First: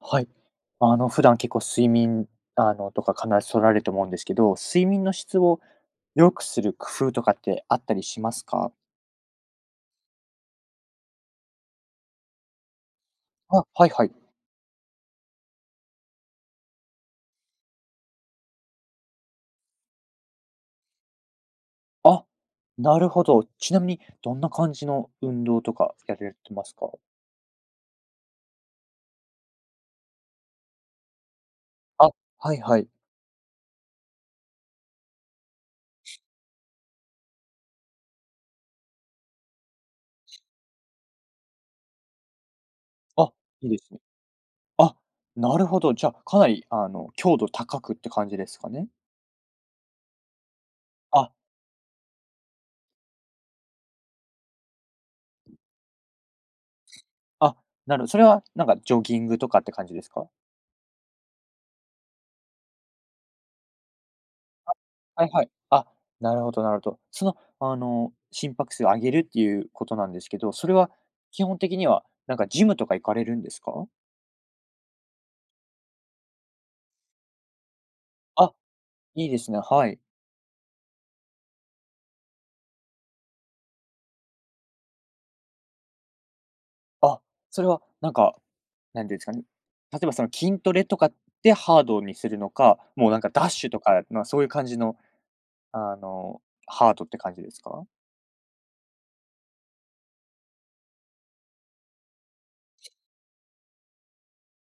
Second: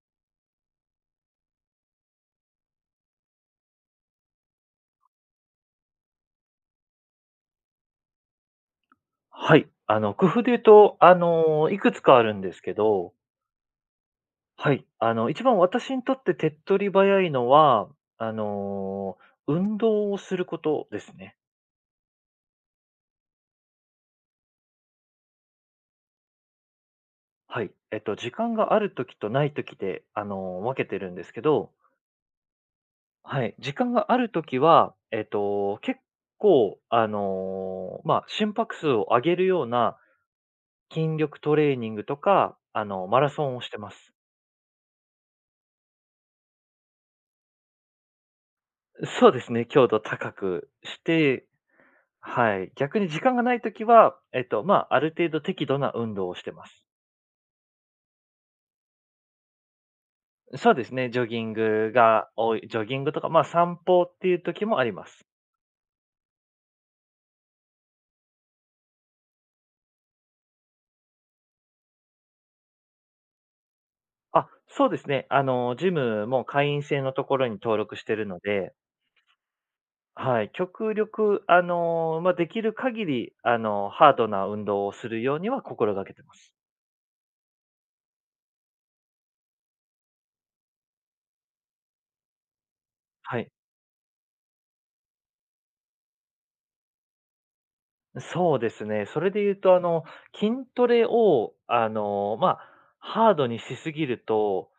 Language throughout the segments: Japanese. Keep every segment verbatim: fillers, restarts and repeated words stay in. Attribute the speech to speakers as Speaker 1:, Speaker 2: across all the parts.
Speaker 1: はい。あの、普段結構睡眠、あの、とか必ず取られると思うんですけど、睡眠の質を良くする工夫とかってあったりしますか？
Speaker 2: はい。あの、工夫で言うと、あの、いくつかあるんですけど、
Speaker 1: あ、はいはい。
Speaker 2: はい。あの、一番私にとって手っ取り早いのは、あの、運動をすることですね。
Speaker 1: あ、なるほど。ちなみにどんな感じの運動とかやられてますか？
Speaker 2: はい。えっと、時間があるときとないときで、あの、分けてるんですけど、
Speaker 1: あ、はいはい。
Speaker 2: はい。時間があるときは、えっと、結構、あの、まあ、心拍数を上げるような筋力トレーニングとか、あの、マラ
Speaker 1: あ、
Speaker 2: ソンを
Speaker 1: い
Speaker 2: し
Speaker 1: い
Speaker 2: て
Speaker 1: で
Speaker 2: ま
Speaker 1: すね。
Speaker 2: す。
Speaker 1: あ、なるほど。じゃあ、かなり、あの、強度高くって感じですかね？
Speaker 2: そうですね、強度高くし
Speaker 1: あ、
Speaker 2: て、はい。逆に時間がないときは、えっと、まあ、ある程度適度な運動をしてます。
Speaker 1: あ、なるほど、それはなんかジョギングとかって感じですか？
Speaker 2: そうですね、ジョギングが多い、ジョギングとか、まあ、散歩っていう時もあります。
Speaker 1: はいはい。あ、なるほどなるほど。その、あの、心拍数を上げるっていうことなんですけど、それは基本的には、なんかジムとか行かれるんですか？
Speaker 2: あ、そうですね。あの、ジムも会員制のところに登録してるの
Speaker 1: あ、
Speaker 2: で、
Speaker 1: いいですね、はい。
Speaker 2: はい。極力、あの、まあ、できる限り、あの、ハードな運動をするようには心がけてます。
Speaker 1: あ、それはなんか、なんていうんですかね、例えばその筋トレとかでハードにするのか、もうなんか
Speaker 2: は
Speaker 1: ダッ
Speaker 2: い。
Speaker 1: シュとか、まあ、そういう感じの、あの、ハードって感じですか？
Speaker 2: そうですね。それで言うと、あの、筋トレを、あの、まあ、ハードにしすぎると、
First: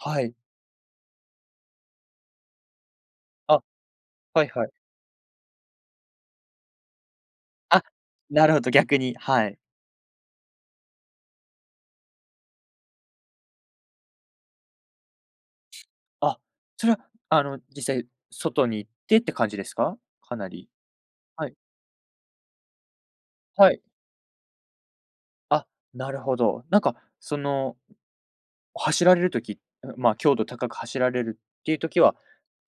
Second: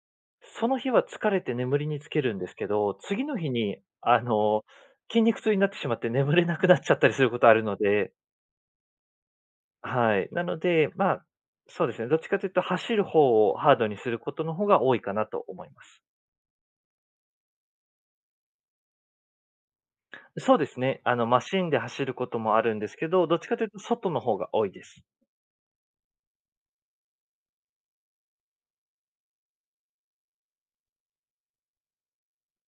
Speaker 1: はい。
Speaker 2: その日は疲れて眠りにつけるんですけど、次の日
Speaker 1: あ、
Speaker 2: に、あ
Speaker 1: はい
Speaker 2: の、
Speaker 1: はい。
Speaker 2: 筋肉痛になってしまって眠れなくなっちゃったりすることあるの
Speaker 1: あ、
Speaker 2: で、
Speaker 1: なるほど、逆に、はい。
Speaker 2: はい。なので、まあ、そうですね。どっちかというと、走る方をハードにすることの方が多いかなと思います。
Speaker 1: あ、それは、あの、実際外に行ってって感じですか？かな
Speaker 2: そうで
Speaker 1: り。
Speaker 2: すね。あの、マ
Speaker 1: はい。
Speaker 2: シンで走ることもあるんですけど、どっちかという
Speaker 1: は
Speaker 2: と、
Speaker 1: い。
Speaker 2: 外の方が多いです。
Speaker 1: あ、なるほど。なんか、その、走られるとき、まあ、強度高く走られるっていうときは、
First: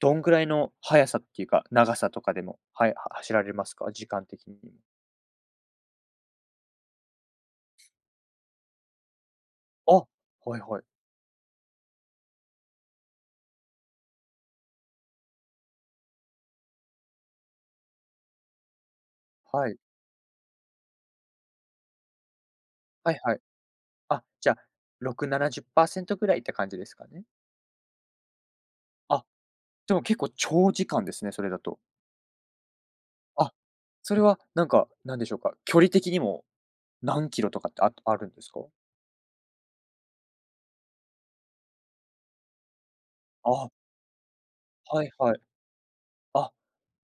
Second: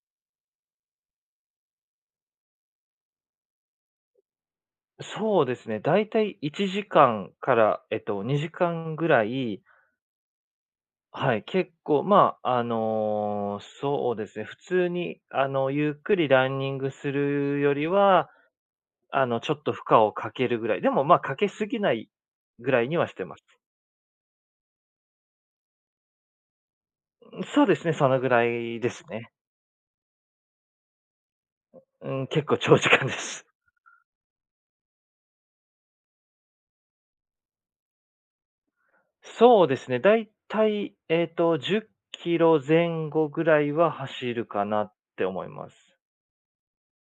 Speaker 1: どんぐらいの速さっていうか、長さとかでも、はい、は走られますか？時間的にも。
Speaker 2: そうですね。だいたいいちじかんかんから、えっと、にじかんぐらい、
Speaker 1: あ、はいはい。
Speaker 2: はい、結構、まあ、あの、そうですね、普通に、あの、ゆっくりランニングするよりは、あの、ちょっ
Speaker 1: は
Speaker 2: と
Speaker 1: い。
Speaker 2: 負荷をかけるぐらい、でも、まあ、かけすぎないぐらいには
Speaker 1: は
Speaker 2: し
Speaker 1: い
Speaker 2: て
Speaker 1: は
Speaker 2: ま
Speaker 1: い。
Speaker 2: す。
Speaker 1: あ、じゃあ、ろく、ななじゅっパーセントぐらいって感じですかね？
Speaker 2: そうですね、そのぐらいです
Speaker 1: あ、
Speaker 2: ね。
Speaker 1: でも結構長時間ですね、それだと。
Speaker 2: うん、結構長時間です。
Speaker 1: あ、それはなんか、なんでしょうか、距離的にも何キロとかってああるんですか？
Speaker 2: そうですね、だいたい、えっと、じゅっきろ後ぐ
Speaker 1: あ、
Speaker 2: らいは走るかなっ
Speaker 1: はい
Speaker 2: て
Speaker 1: はい。
Speaker 2: 思います。
Speaker 1: あ、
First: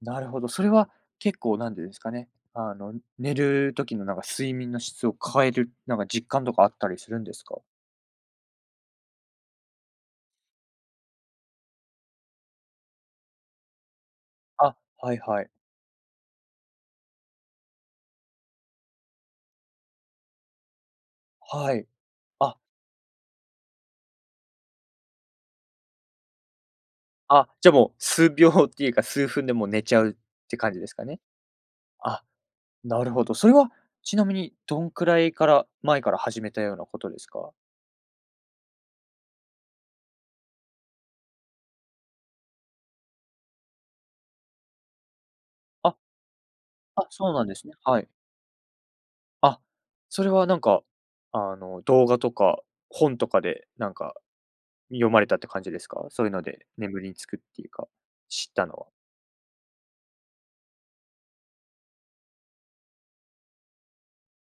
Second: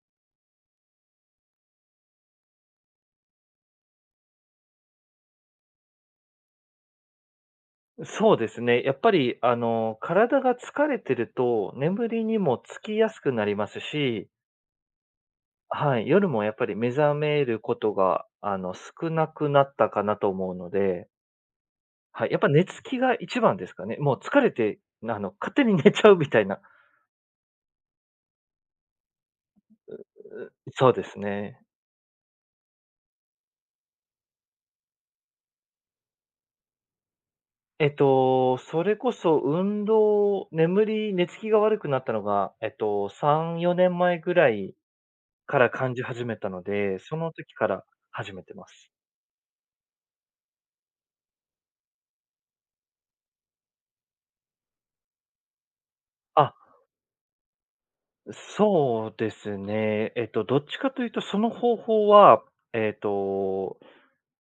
Speaker 1: なるほど。それは結構なんでですかね。あの、寝る時のなんか睡眠の質を変える、なんか実感とかあったりするんですか？
Speaker 2: そうですね、やっぱり、あの、体が疲れてると、眠りにもつきやすくなりますし、
Speaker 1: あ、はいはい。
Speaker 2: はい、夜もやっぱり目覚めることが、あの、少なくなったかなと思うので、
Speaker 1: はい。
Speaker 2: はい、やっぱ
Speaker 1: あ、
Speaker 2: 寝つきが一番ですかね。もう疲れて、あの、勝手に寝ちゃうみたいな。
Speaker 1: あ、じゃあもう数秒っていうか、数分でもう寝ちゃうって感じで
Speaker 2: そう
Speaker 1: す
Speaker 2: で
Speaker 1: か
Speaker 2: す
Speaker 1: ね？
Speaker 2: ね。
Speaker 1: あ、なるほど。それはちなみにどんくらいから前から始めたようなことですか？
Speaker 2: えっと、それこそ運動、眠り、寝つきが悪くなったのが、えっと、さん、よねんまえぐらいから感
Speaker 1: あ、
Speaker 2: じ始めたので、
Speaker 1: あ、
Speaker 2: そ
Speaker 1: そ
Speaker 2: の
Speaker 1: うなん
Speaker 2: 時
Speaker 1: です
Speaker 2: か
Speaker 1: ね。
Speaker 2: ら
Speaker 1: はい。
Speaker 2: 始めてます。
Speaker 1: あ、それはなんか、あの、動画とか本とかで、なんか読まれたって感じですか？そういうの
Speaker 2: あ、
Speaker 1: で眠りにつくっていうか、知ったのは。
Speaker 2: そうですね。えっと、どっちかというと、その方法は、えっと、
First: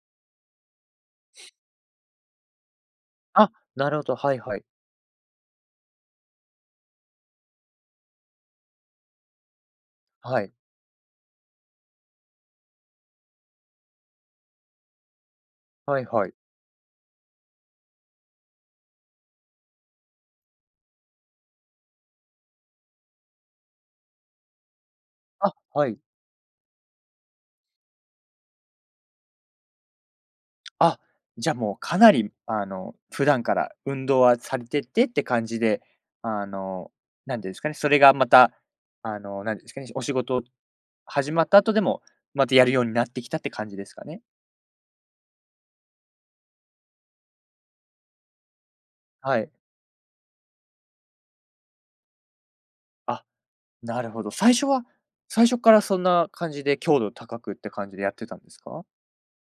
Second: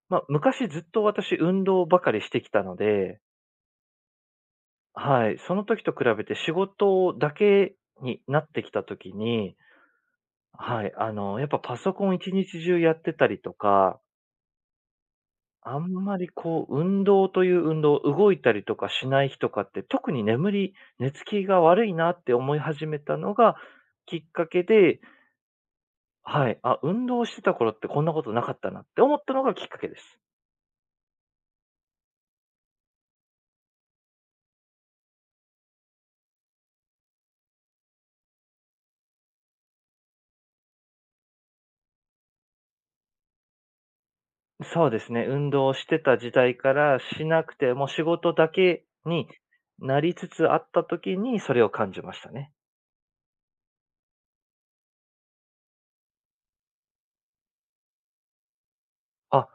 Speaker 2: まあ、昔ずっと私運動ばかりしてきたので、
Speaker 1: あ、なるほど、はいはい。
Speaker 2: はい、その時と比べて仕事だけになってきた時に、
Speaker 1: はい。
Speaker 2: はい、あの、やっぱパソコン一日中やってたりとか、あん
Speaker 1: はい
Speaker 2: ま
Speaker 1: は
Speaker 2: り
Speaker 1: い。
Speaker 2: こう運動という運動、動いたりとかしない日とかって、特に眠り寝つきが悪いなって思い始めたのがきっかけで、
Speaker 1: あ、はい。
Speaker 2: はい、あ、運動してた頃ってこんなことなかったなって思ったのがきっかけです。
Speaker 1: あ、じゃあもうかなりあの、普段から運動はされててって感じで、あの、なんていうんですかね、それがまた、あの、なんていうんですかね、お仕事始まった後でも、またやるようになってきたって感じですかね？
Speaker 2: そうですね、運動をしてた時代からしなくて、もう仕事だけに
Speaker 1: はい。
Speaker 2: なりつつあった時にそれを感じましたね。
Speaker 1: あ、なるほど。最初は最初からそんな感じで強度高くって感じでやってたんですか？
Speaker 2: あ、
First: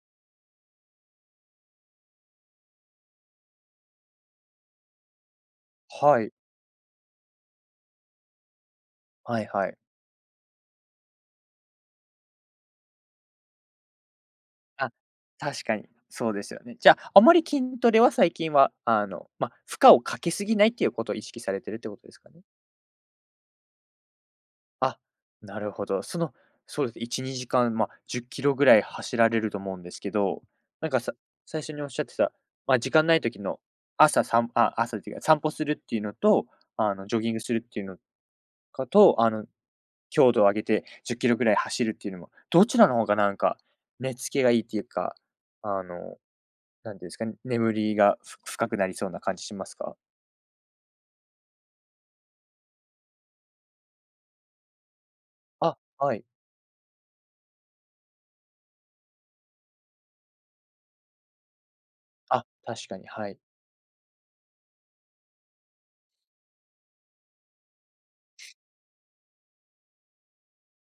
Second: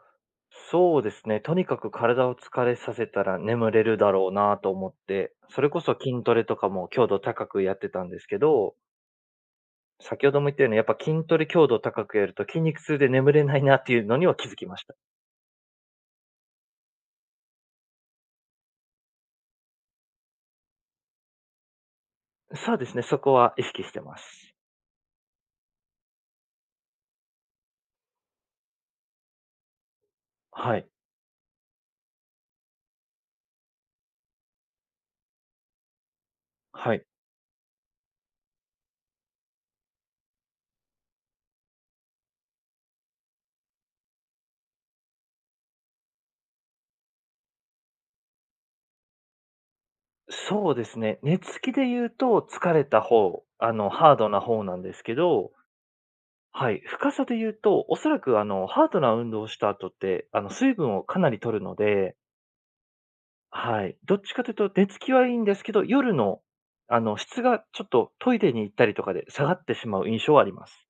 Speaker 2: そうですね。とにかく体を疲れさせたら眠れるだろうなと思って、それこそ
Speaker 1: は
Speaker 2: 筋ト
Speaker 1: い。
Speaker 2: レとかも強度高くやってたんですけど、
Speaker 1: はいはい。
Speaker 2: 先ほども言ったようにやっぱ筋トレ強度高くやると筋肉痛で眠れないなっていうのには気づきまし
Speaker 1: あ、
Speaker 2: た。
Speaker 1: 確かに、そうですよね。じゃあ、あまり筋トレは最近は、あの、まあ、負荷をかけすぎないっていうことを意識されてるってことですかね？
Speaker 2: そうですね、そこは意識してます。
Speaker 1: あ、なるほど。その、そうですね、いち、にじかん、まあ、じゅっキロぐらい走られると思うんですけど、
Speaker 2: はい。
Speaker 1: なんかさ最初におっしゃってた、まあ、時間ない時の朝さんあ、朝っていうか、散歩するっていうのと、あ
Speaker 2: はい。
Speaker 1: の、ジョギングするっていうのかと、あの、強度を上げてじゅっキロぐらい走るっていうのも、どちらの方がなんか、寝つきがいいっていうか、あのなんていうんですかね、眠りがふ深くなりそうな感じしますか？
Speaker 2: そうですね。寝つきで言うと疲れた方、あの、ハードな方なんですけど、
Speaker 1: あ、はい。
Speaker 2: はい、深さで言うと、おそらくあの、ハードな運動をした後って、あの、水分をかなり取るので、
Speaker 1: あ、確かに、はい。
Speaker 2: はい、どっちかというと寝つきはいいんですけど、夜の、あの、質がちょっとトイレに行ったりとかで下がってしまう印象はあります。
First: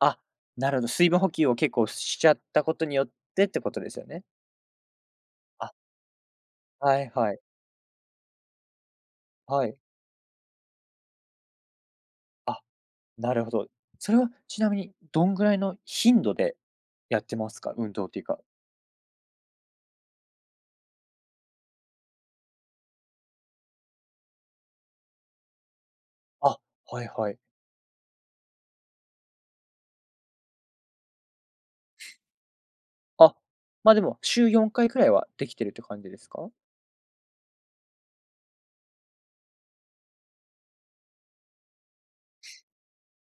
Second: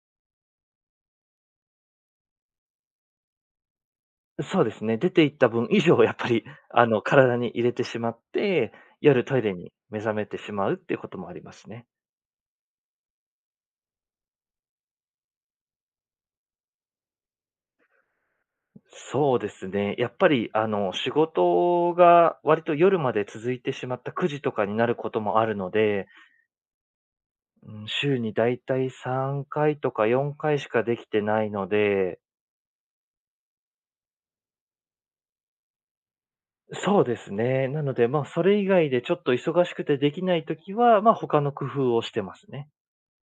Speaker 1: あ、なるほど、水分補給を結構しちゃったことによってってことですよね。
Speaker 2: そうですね。出て行った分
Speaker 1: あ、
Speaker 2: 以上やっぱり、あ
Speaker 1: は
Speaker 2: の、
Speaker 1: いは
Speaker 2: 体
Speaker 1: い。
Speaker 2: に入れてしまって、夜トイレ
Speaker 1: は
Speaker 2: に
Speaker 1: い。
Speaker 2: 目覚めてしまうっていうこともありますね。
Speaker 1: あ、なるほど。それはちなみにどんぐらいの頻度でやってますか？運動っていうか。
Speaker 2: そうですね。やっぱり、あの、仕事が割と夜まで続いてしまったくじとかになることもあるので、
Speaker 1: あ、はいはい。
Speaker 2: うん、週にだいたいさんかいとかよんかいしかできてないので、
Speaker 1: あ、ま、あでも週よんかいくらいはできてるって感じですか？
Speaker 2: そうですね。なので、まあ、それ以外でちょっと忙しくてできないときは、まあ、他の工夫をしてますね。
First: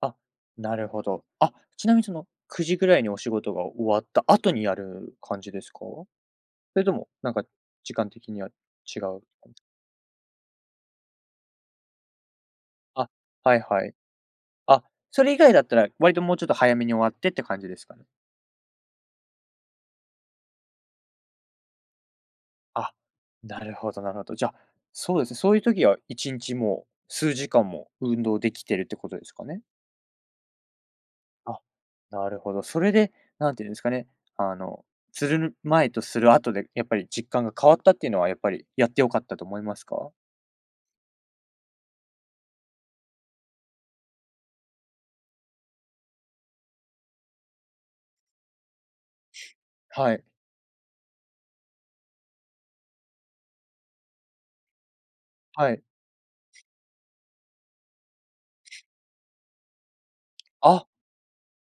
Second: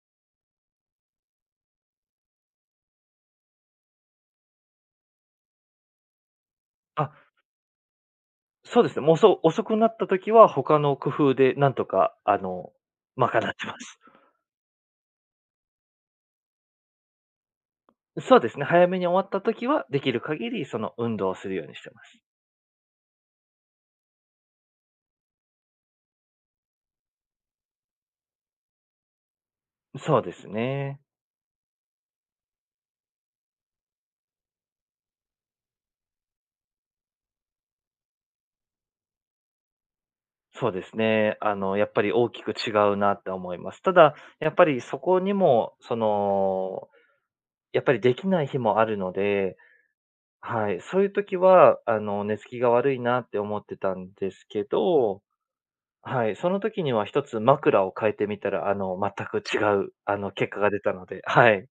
Speaker 1: あ、なるほど。あ、ちなみにそのくじぐらいにお仕事が終わった後にやる感じですか？それとも、
Speaker 2: あ、
Speaker 1: なんか時間的には
Speaker 2: そうです
Speaker 1: 違
Speaker 2: ね。もう
Speaker 1: う
Speaker 2: そう、
Speaker 1: 感じ。
Speaker 2: 遅くなったときは、他の工夫でなんとか、あの、
Speaker 1: あ、
Speaker 2: 賄っ
Speaker 1: はい
Speaker 2: てま
Speaker 1: はい。
Speaker 2: す。
Speaker 1: あ、それ以外だったら、割ともうちょっと早めに終わってって感じですかね？
Speaker 2: そうですね。早めに終わったときは、できる限り、その運動をするようにしてます。
Speaker 1: あ、なるほどなるほど。じゃあ、そうですね、そういう時はいちにちも数時間も運動できてるってことですかね？
Speaker 2: そうですね。
Speaker 1: あ、なるほど。それで、なんていうんですかね、あの、する前とする後で、やっぱり実感が変わったっていうのは、やっぱりやって良かったと思いますか？
Speaker 2: そうですね。あの、やっぱり大きく違うなって思います。ただ、やっぱりそこにも、その、やっぱりできない日もあるので、
Speaker 1: はい、
Speaker 2: はい、そういう時は、あの、寝つきが悪いなって思ってたんですけど、
Speaker 1: はい。
Speaker 2: はい、その時には一つ枕を変えてみたら、あの、全く違う、あの、結果が出
Speaker 1: あ、
Speaker 2: たので、はい。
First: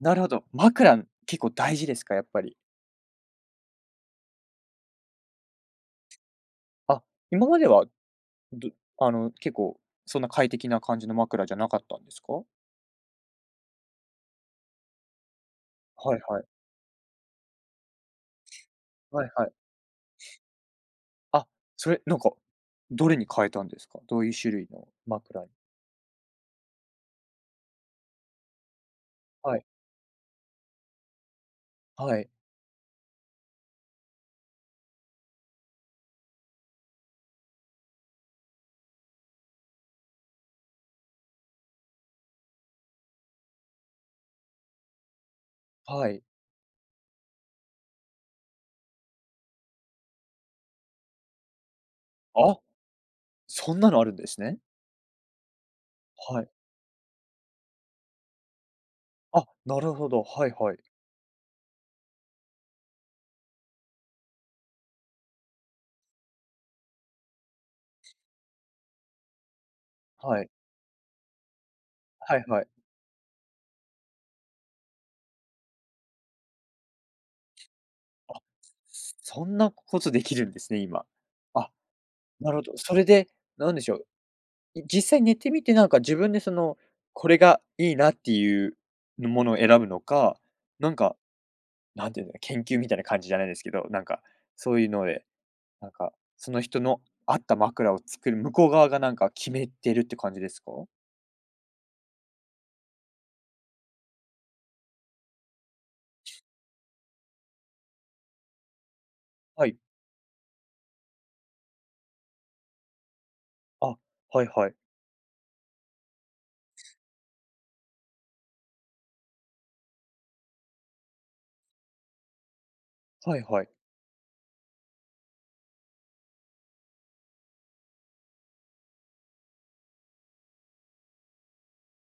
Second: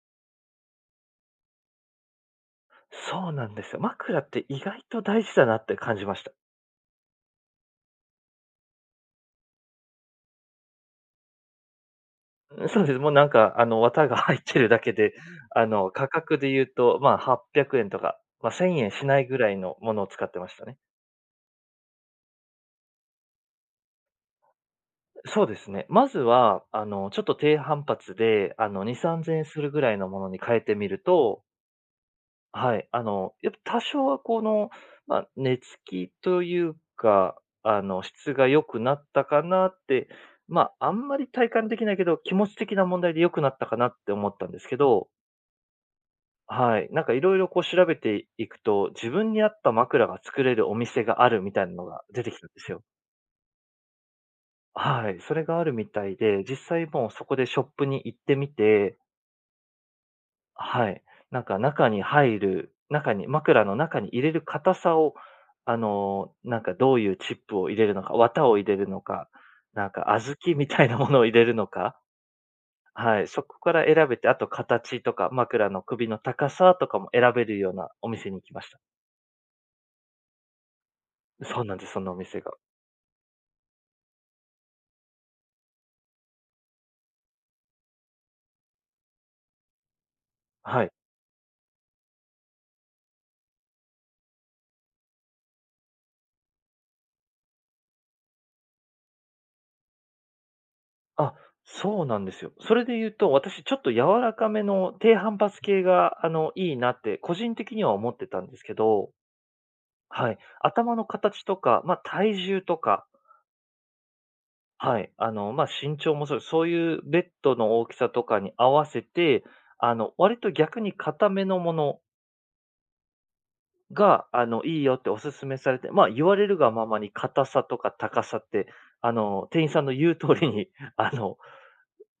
Speaker 1: なるほど。枕、結構大事ですか？やっぱり。
Speaker 2: そうなんですよ。枕って意外と大事だなって感じました。
Speaker 1: あ、今まではどあの、結構そんな快適な感じの枕じゃなかったんですか？
Speaker 2: そうです。もうなんか、あの、綿が入ってるだけで、あの、価
Speaker 1: はい
Speaker 2: 格
Speaker 1: はい。
Speaker 2: で言うと、まあ、はっぴゃくえんとか、まあ、せんえんしな
Speaker 1: は
Speaker 2: い
Speaker 1: い
Speaker 2: ぐ
Speaker 1: は
Speaker 2: ら
Speaker 1: い。
Speaker 2: いのものを使ってましたね。
Speaker 1: あ、それ、なんか、どれに変えたんですか？どういう種類の枕
Speaker 2: そう
Speaker 1: に？
Speaker 2: ですね。まずは、あの、ちょっと低反発で、あの、に、さんぜんえん
Speaker 1: は
Speaker 2: す
Speaker 1: い。
Speaker 2: るぐらいのものに変えてみると、
Speaker 1: はい。
Speaker 2: はい、あの、やっぱ多少はこの、まあ、寝つきというか、あの、質が良くなったかなって、まあ、あんまり体感できないけど、気持ち的な問題で良くなったかなって思ったんですけど、
Speaker 1: はい。
Speaker 2: はい。なんかいろいろこう調べていくと、自分に合った枕が作れるお店があるみたいなのが出てきたんで
Speaker 1: あ、
Speaker 2: すよ。
Speaker 1: そんなのあるんですね。
Speaker 2: はい。それがあるみたい
Speaker 1: は
Speaker 2: で、
Speaker 1: い。
Speaker 2: 実際もうそこでショップに行ってみて、
Speaker 1: あ、なるほど。はいはい。
Speaker 2: はい。なんか中に入る、中に、枕の中に入れる硬さを、あのーなんかどういうチップを入れるのか、綿を入れるのか、なんか小
Speaker 1: はい。
Speaker 2: 豆みたいなものを入れるのか、
Speaker 1: はいはい。
Speaker 2: はい。そこから選べて、あと形とか枕の首の高さとかも選べるようなお店に
Speaker 1: あ、
Speaker 2: 行きました。
Speaker 1: そんなことできるんですね、今。
Speaker 2: そう
Speaker 1: あ、
Speaker 2: なんです、そのお店が。
Speaker 1: なるほど。それで、なんでしょう、い実際寝てみて、なんか自分でその、これがいいなっていうものを選ぶのか、
Speaker 2: は
Speaker 1: な
Speaker 2: い。
Speaker 1: んかなんていうんだろう、研究みたいな感じじゃないですけど、なんか、そういうので、なんか、その人の合った枕を作る向こう側がなんか決めてるって感じですか？
Speaker 2: あ、そうなんですよ。それで言うと、私ちょっと柔らかめの低反発系が、あの、いいなって個人的には思ってたんですけど、
Speaker 1: はい。
Speaker 2: はい。頭の形とか、まあ、体重とか、
Speaker 1: あ、はいはい。
Speaker 2: はい。あの、まあ、身長もそう、そういうベッドの大きさとかに合わせて、あの、割と逆に硬めのもの
Speaker 1: はいはい。
Speaker 2: が、あの、いいよってお勧めされて、まあ、言われるがままに硬さとか高さって、あの、店員さんの言う通りに、あの、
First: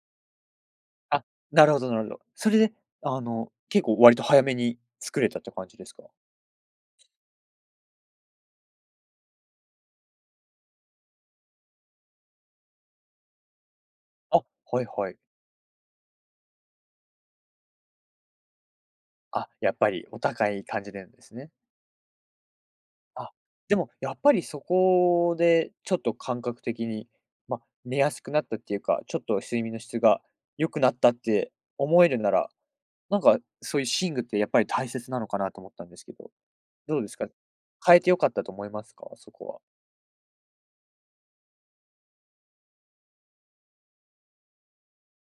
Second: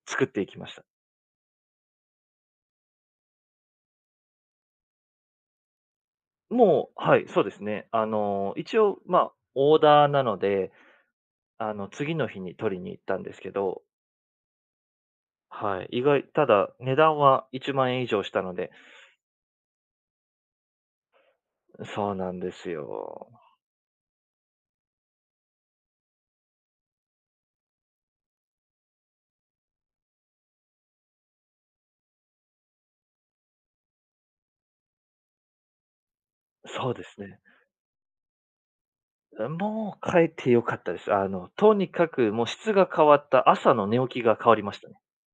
Speaker 2: 作っていきました。
Speaker 1: あ、なるほどなるほど。それで、あの、結構割と早めに作れたって感じですか？
Speaker 2: もう、はい、そうですね。あの、一応、まあ、オーダーなので、あの、次の日に取りに行ったんですけど、
Speaker 1: あ、はいはい。
Speaker 2: はい、意外、ただ、値段はいちまん円以上したので、
Speaker 1: あ、やっぱりお高い感じなんですね。
Speaker 2: そうなんですよ。
Speaker 1: あ、でもやっぱりそこでちょっと感覚的に、まあ、寝やすくなったっていうか、ちょっと睡眠の質が良くなったって思えるならなんか、そういう寝具ってやっぱり大切なのかなと思ったんですけど、
Speaker 2: そう
Speaker 1: どう
Speaker 2: で
Speaker 1: です
Speaker 2: す
Speaker 1: か？
Speaker 2: ね。
Speaker 1: 変えて良かったと思いますか？そこは。
Speaker 2: もう帰ってよかったです。あの、とにかくもう質が変わった、朝の寝起きが変わりました。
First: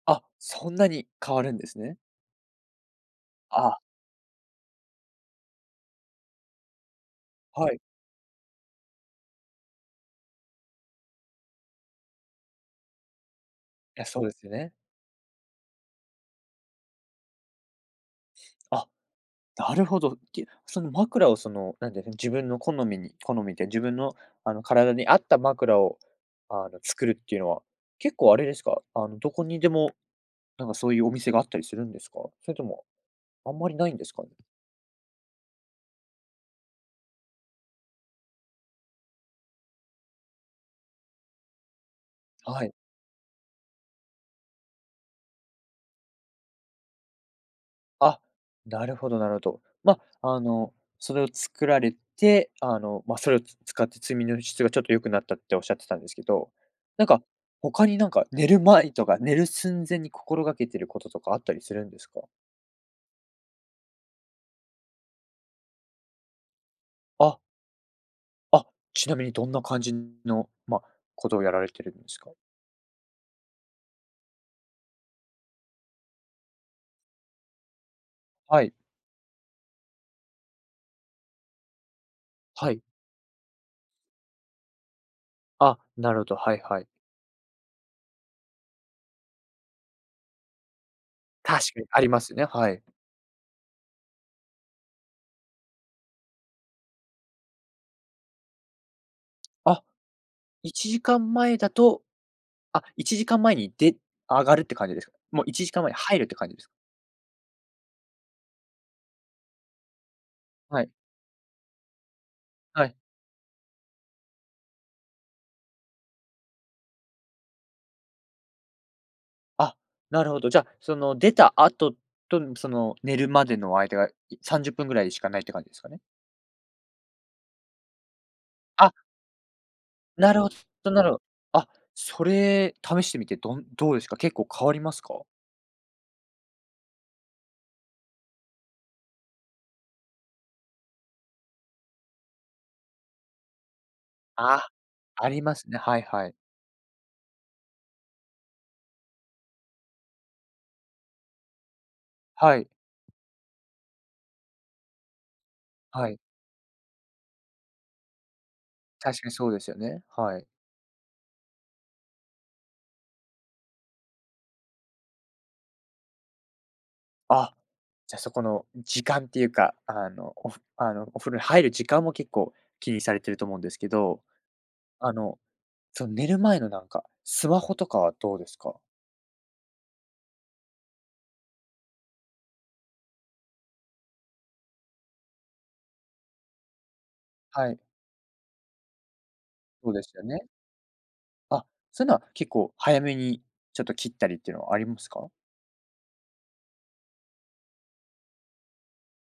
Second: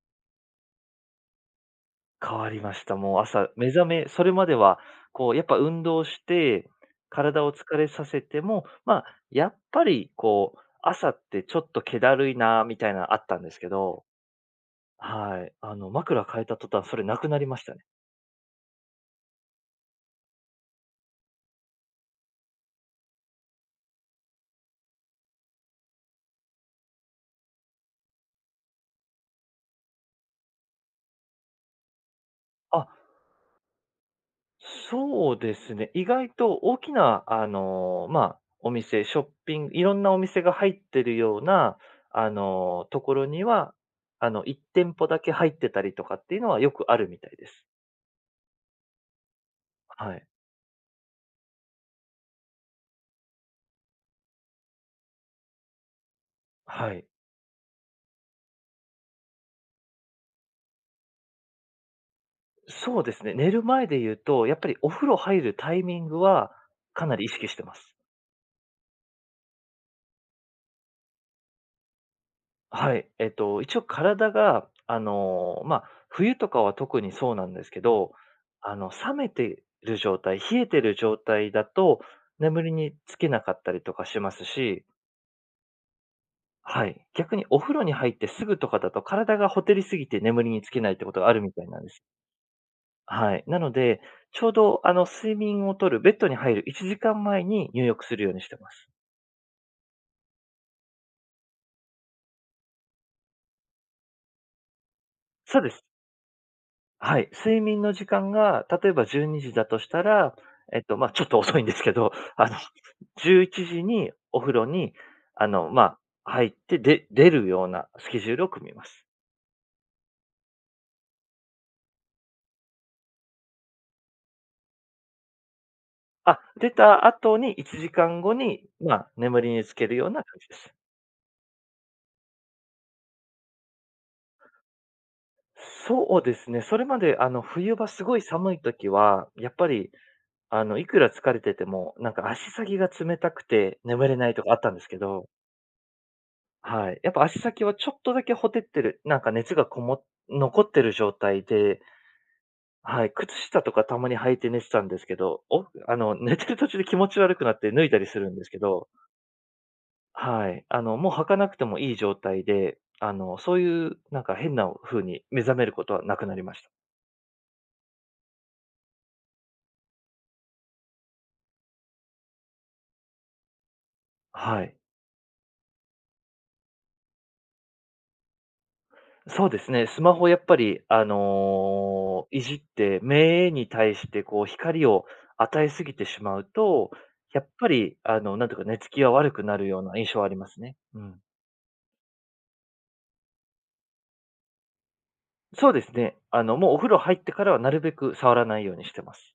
Speaker 1: あ、そんなに変わるんですね。
Speaker 2: 変わりました。もう朝、目
Speaker 1: あ、
Speaker 2: 覚めそれまでは、こう、やっぱ運動して、体を疲
Speaker 1: はい。
Speaker 2: れさせても、まあ、やっぱりこう、朝ってちょっと気だるいなみたいなのあったんですけ
Speaker 1: い
Speaker 2: ど、
Speaker 1: や、そうですよね。
Speaker 2: はい。あの、枕変えた途端、それなくなりましたね。
Speaker 1: あ、なるほど。きその枕をその、なんていうんですか、自分の好みに好みで自分の、あの、体に合った枕を、あの、作るっていうのは、結構あれですか？あの、どこにでも、なんかそういうお店があったりするんですか？それとも
Speaker 2: あ、
Speaker 1: あんまりないんですかね？
Speaker 2: そうですね。意外と大きな、あの、まあ、お店、ショッピング、いろんなお店が入ってるような、あ
Speaker 1: はい。
Speaker 2: の、ところには、あの、いってんぽ店舗だけ入ってたりとかっていうのはよくあるみたいです。
Speaker 1: あ、なるほどなるほど。ま
Speaker 2: はい。
Speaker 1: あ、あの、それを作られて、あの、まあ、それをつ使って睡眠の質がちょっと良くなったっておっしゃってたんですけど、
Speaker 2: は
Speaker 1: な
Speaker 2: い。
Speaker 1: んか、他になんか寝る前とか、寝る寸前に心がけてることとかあったりするんですか？
Speaker 2: そうですね。寝る前で言うと、やっぱりお風呂入るタイミングはかなり意
Speaker 1: あ、
Speaker 2: 識してます。
Speaker 1: あ、ちなみにどんな感じの、まあ、ことをやられてるんですか？
Speaker 2: はい。えっと、一応体が、あのーまあ、冬とかは特にそうなんですけど、
Speaker 1: はい、
Speaker 2: あの、冷めてる状態、冷えてる状態だと、眠
Speaker 1: は
Speaker 2: り
Speaker 1: い。
Speaker 2: につけなかったりとかしますし、
Speaker 1: あ、なるほど、はいは
Speaker 2: は
Speaker 1: い。
Speaker 2: い。逆にお風呂に入ってすぐとかだと体がほてりすぎて眠りにつけないってことがあるみた
Speaker 1: 確
Speaker 2: いな
Speaker 1: か
Speaker 2: ん
Speaker 1: に
Speaker 2: です。
Speaker 1: ありますね、はい。
Speaker 2: はい。なので、ちょうどあの睡眠をとるベッドに入るいちじかんまえに入浴するようにしてます。
Speaker 1: あ、いちじかんまえだと、あ、いちじかんまえに出上がるって感じですか？もう
Speaker 2: そう
Speaker 1: 1
Speaker 2: で
Speaker 1: 時
Speaker 2: す。
Speaker 1: 間前に入るって感じですか？
Speaker 2: はい。睡眠の時間が、例えばじゅうにじだとしたら、え
Speaker 1: は
Speaker 2: っ
Speaker 1: い。
Speaker 2: と、まあ、ちょっと遅いんですけど、あの、
Speaker 1: はい。
Speaker 2: じゅういちじにお風呂に、あの、まあ、入って、で、出るようなスケジュールを組みます。
Speaker 1: あ、なるほど。じゃあ、その出た後と、その寝るまでの間が、いさんじゅっぷんぐらいしかないって感じですかね？
Speaker 2: あ、出た後にいちじかんごに、
Speaker 1: あ、
Speaker 2: まあ、眠りにつけるような
Speaker 1: な
Speaker 2: 感
Speaker 1: る
Speaker 2: じ
Speaker 1: ほ
Speaker 2: です。
Speaker 1: どなるほど。あ、それ試してみて、どんどうですか？結構変わりますか？
Speaker 2: そうですね。それまで、あの、冬場すごい寒い時は、やっぱり、あの、いくら疲れてても、なんか足先が冷たくて眠れないとかあっ
Speaker 1: あ、
Speaker 2: たんですけど、
Speaker 1: ありますね。はいはい。
Speaker 2: はい。やっぱ足先はちょっとだけほてってる、なんか熱がこも残ってる状態で、
Speaker 1: はい、
Speaker 2: はい、靴下とかたまに履いて寝てたんですけど、おあ
Speaker 1: は
Speaker 2: の、
Speaker 1: い。
Speaker 2: 寝てる途中で気持ち悪くなって脱いだりするんですけど、
Speaker 1: 確かにそうですよね。はい。
Speaker 2: はい。あの、もう履かなくてもいい状態で、あの、そういうなんか変な風に目覚めることはなくなりました。
Speaker 1: あ、じゃ、そこの時間っていうか、あの、おふあの、お風呂に入る時間も結構気にされてると思うんですけど、
Speaker 2: はい。
Speaker 1: あの、その寝る前のなんか、スマホとかはどうですか？
Speaker 2: そうですね、スマホやっぱり、あの、いじって、目に対してこう光を与えすぎてしまうと、やっぱ
Speaker 1: はい。
Speaker 2: り、あの、なんていうか、寝つきが悪くなるよう
Speaker 1: そう
Speaker 2: な
Speaker 1: です
Speaker 2: 印象
Speaker 1: よ
Speaker 2: はあり
Speaker 1: ね。
Speaker 2: ますね。うん。
Speaker 1: あ、そういうのは結構早めにちょっと切ったりっていうのはありますか？
Speaker 2: そうですね。あの、もうお風呂入ってからはなるべく触らないようにしてます。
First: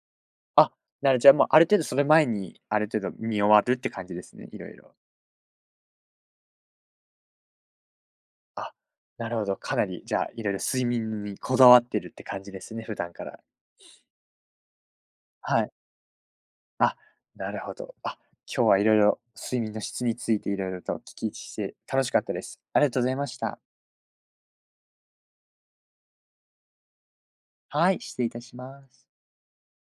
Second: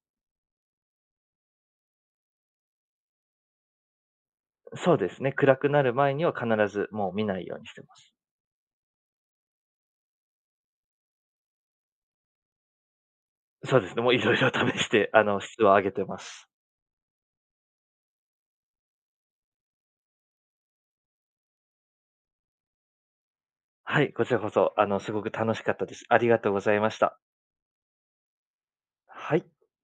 Speaker 1: あ、なるじゃあ、もうある程度それ前に、ある程度見終わるって感じですね、いろい
Speaker 2: そ
Speaker 1: ろ。
Speaker 2: うですね、暗くなる前には必ずもう見ないようにしてます。
Speaker 1: あ、なるほど、かなりじゃあ、いろいろ睡眠にこだわってるって感じですね、普段から。
Speaker 2: そうですね、もういろいろ試して、あの、質
Speaker 1: は
Speaker 2: を
Speaker 1: い。
Speaker 2: 上げてます。
Speaker 1: あ、なるほど。あ、今日はいろいろ睡眠の質についていろいろとお聞きして楽しかったです。ありがとうございました。
Speaker 2: はい、こちらこそ、あの、すごく楽しかったです。ありがとうございました。
Speaker 1: はい、失礼いたします。
Speaker 2: はい。